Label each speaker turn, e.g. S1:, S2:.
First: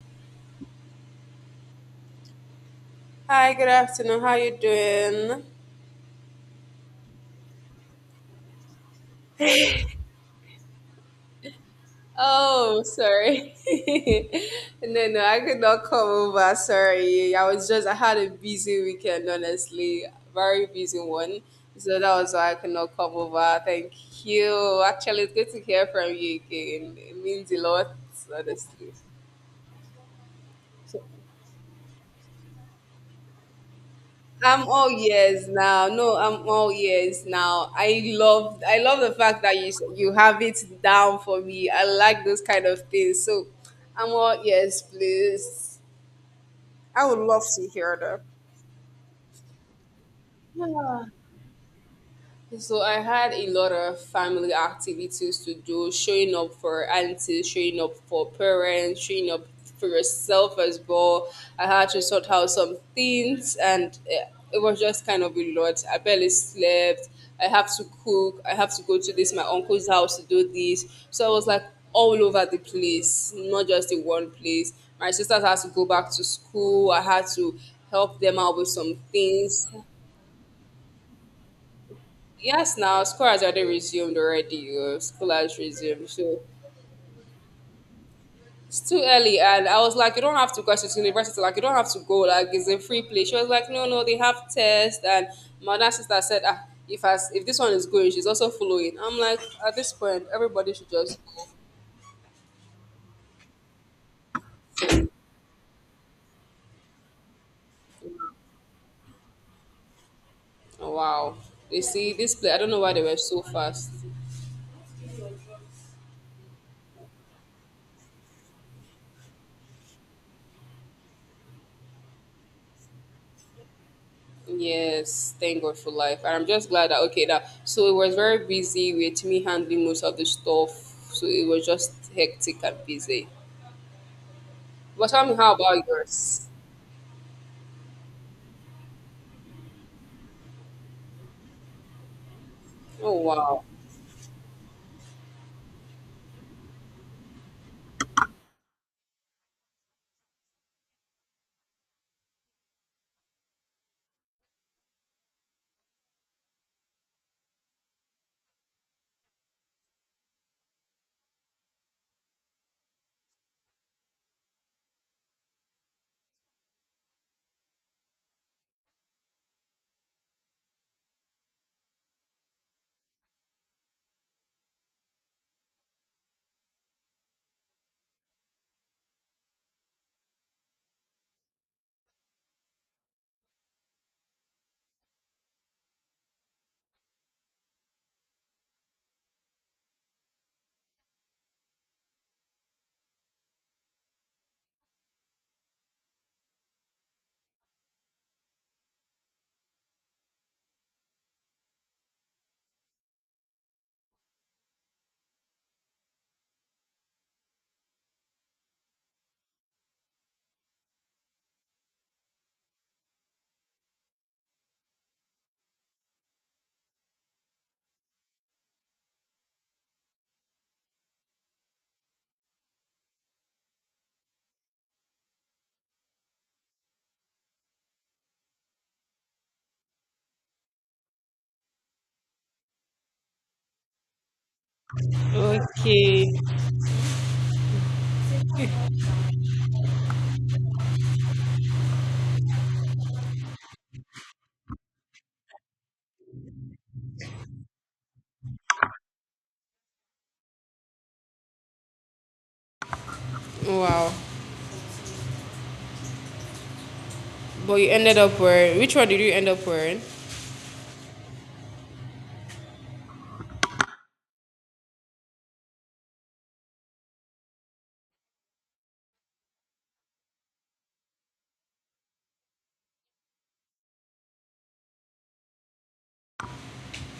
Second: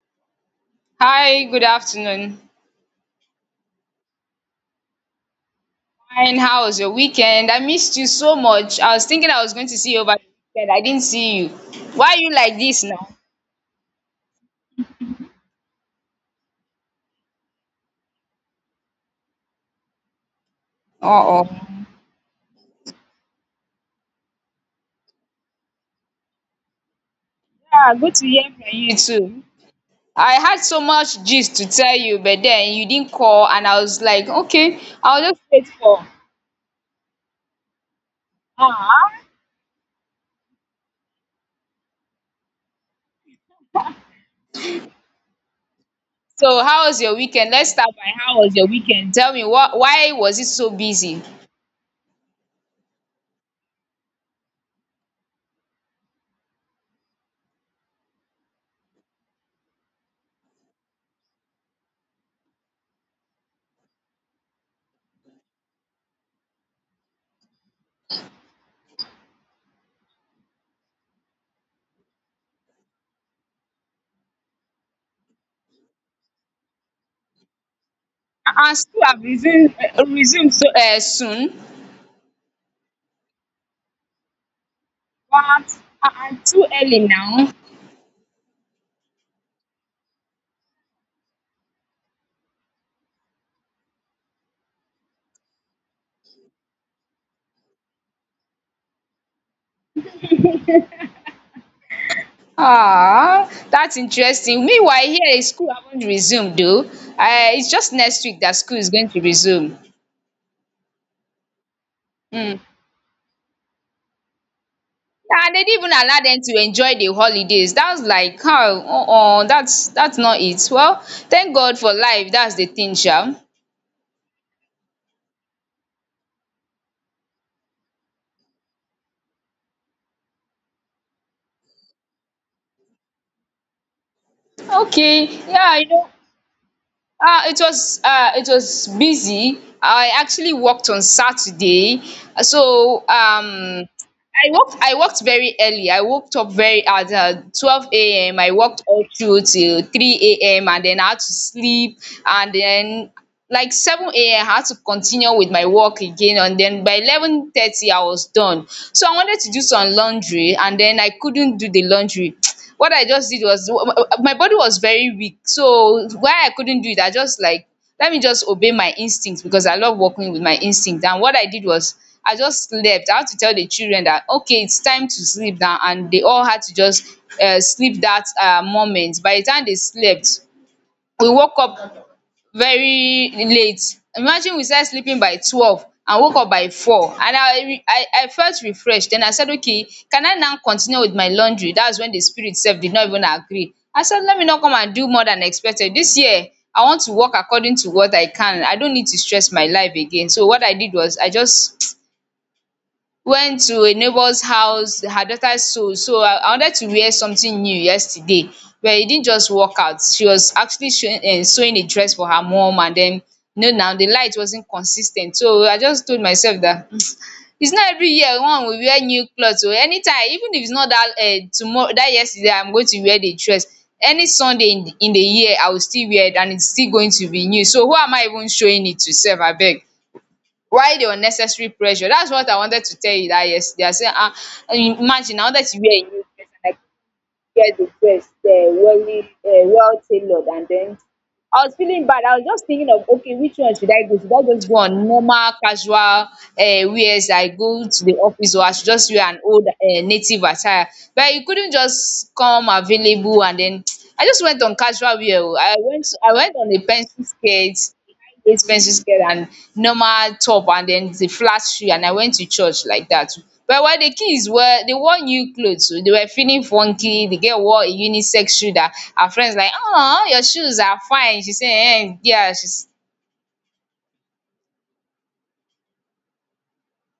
S1: Hi, good afternoon.
S2: Hi, good afternoon. How you doing?
S1: Fine, how was your weekend? I missed you so much. I was thinking I was going to see you over the weekend. I didn't see you. Why are you like
S2: Oh,
S1: this now?
S2: sorry. No, no, I could not come over. Sorry. I had a busy weekend, honestly. Very busy one.
S1: Uh-oh.
S2: So that was why I could not come over. Thank you. Actually, it's good to hear from you again. It means a lot,
S1: Yeah, good to hear from
S2: honestly.
S1: you too. I had so much gist to tell you, but then you didn't call, and I was like,
S2: I'm
S1: okay,
S2: all
S1: I'll just
S2: ears
S1: wait
S2: now.
S1: for.
S2: No, I'm all ears now. I love the
S1: Ah.
S2: fact that you have it down for me. I like those kind of things. So I'm all ears, please.
S1: So, how was
S2: I
S1: your
S2: would love
S1: weekend?
S2: to
S1: Let's start
S2: hear
S1: by
S2: them.
S1: how was your weekend? Tell me, what? Why was it so busy?
S2: So I had a lot of family activities to do, showing up for aunties, showing up for parents, showing up for yourself as well. I had to sort out some things and it was just kind of a lot. I barely slept. I have to cook. I have to go to this my uncle's house to do this. So I was like all over the place, not just in one place. My sisters had to go back to school. I had to help them out with
S1: And
S2: some
S1: school have
S2: things.
S1: resumed, soon.
S2: Yes, now school has already resumed already. School has
S1: What?
S2: resumed,
S1: Ah ah,
S2: so
S1: too early now.
S2: it's too early. And I was like, you don't have to go to university. Like you don't have to go. Like it's a free place. She was like, no, no, they have tests. And my other sister said, ah, if as if this one is going, she's also following. I'm like, at this point, everybody should just.
S1: Ah, that's interesting. Meanwhile, here is school haven't resumed though. It's just next week that school is going to resume.
S2: Oh, wow, they see this play. I
S1: Mm.
S2: don't know why they were so fast.
S1: And they didn't even allow them to enjoy the holidays. That was like, how? Oh, that's not it. Well, thank God for life. That's the thing, Sha.
S2: Yes, thank God for life. And I'm just glad that okay that so it was very busy with me handling most of the stuff. So it was just hectic and busy. But tell
S1: Okay,
S2: me, how
S1: yeah,
S2: about
S1: you know,
S2: yours?
S1: it was busy. I actually worked on Saturday, so
S2: Oh, wow.
S1: I worked very early. I woke up very at 12 a.m. I worked all through till 3 a.m., and then I had to sleep, and then like 7 a.m. I had to continue with my work again, and then by 11:30 I was done. So I wanted to do some laundry, and then I couldn't do the laundry. What I just did was my body was very weak. So why I couldn't do it, I just like let me just obey my instinct because I love working with my instinct. And what I did was I just slept. I had to tell the children that okay, it's time to sleep now, and they all had to just sleep that moment. By the time they slept, we woke up very late. Imagine we started sleeping by 12 and woke up by 4, and I felt refreshed. Then I said, okay, can I now continue with my laundry? That's when the spirit self did not even agree. I said let me not come and do more than expected. This year I want to work according to what I can. I don't need to stress my life again. So what I did was I just went to a neighbor's house, her daughter sold. So I wanted to wear something new yesterday, but it didn't just work out. She was actually sewing a dress for her mom, and then you know now the light wasn't consistent. So I just told myself that, "Mm, it's not every year one will wear new clothes. So anytime, even if it's not that tomorrow, that yesterday, I'm going to wear the dress. Any Sunday in the year, I will still wear it, and it's still going to be new. So who am I even showing it to? Self, I beg. Why the unnecessary pressure?" That's what I wanted to tell you, that yesterday I said, ah, imagine I wanted to wear a new
S2: Okay.
S1: dress and I could wear the same. I was feeling bad. I was just thinking of, okay, which one should I go? Should I just go on normal, casual wears? I go to the office, or I should just wear an old native attire. But you couldn't just come available, and then
S2: Wow.
S1: I just went on casual wear. Oh. I went on a pencil
S2: But
S1: skirt,
S2: you ended up wearing, which
S1: expensive
S2: one did
S1: girl,
S2: you end
S1: and
S2: up wearing?
S1: normal top, and then the flat shoe, and I went to church like that. But while the kids were they wore new clothes oh, they were feeling funky. The girl wore a unisex shoe that her friends like, "Oh, your shoes are fine." She say, "Ehen, yeah." She's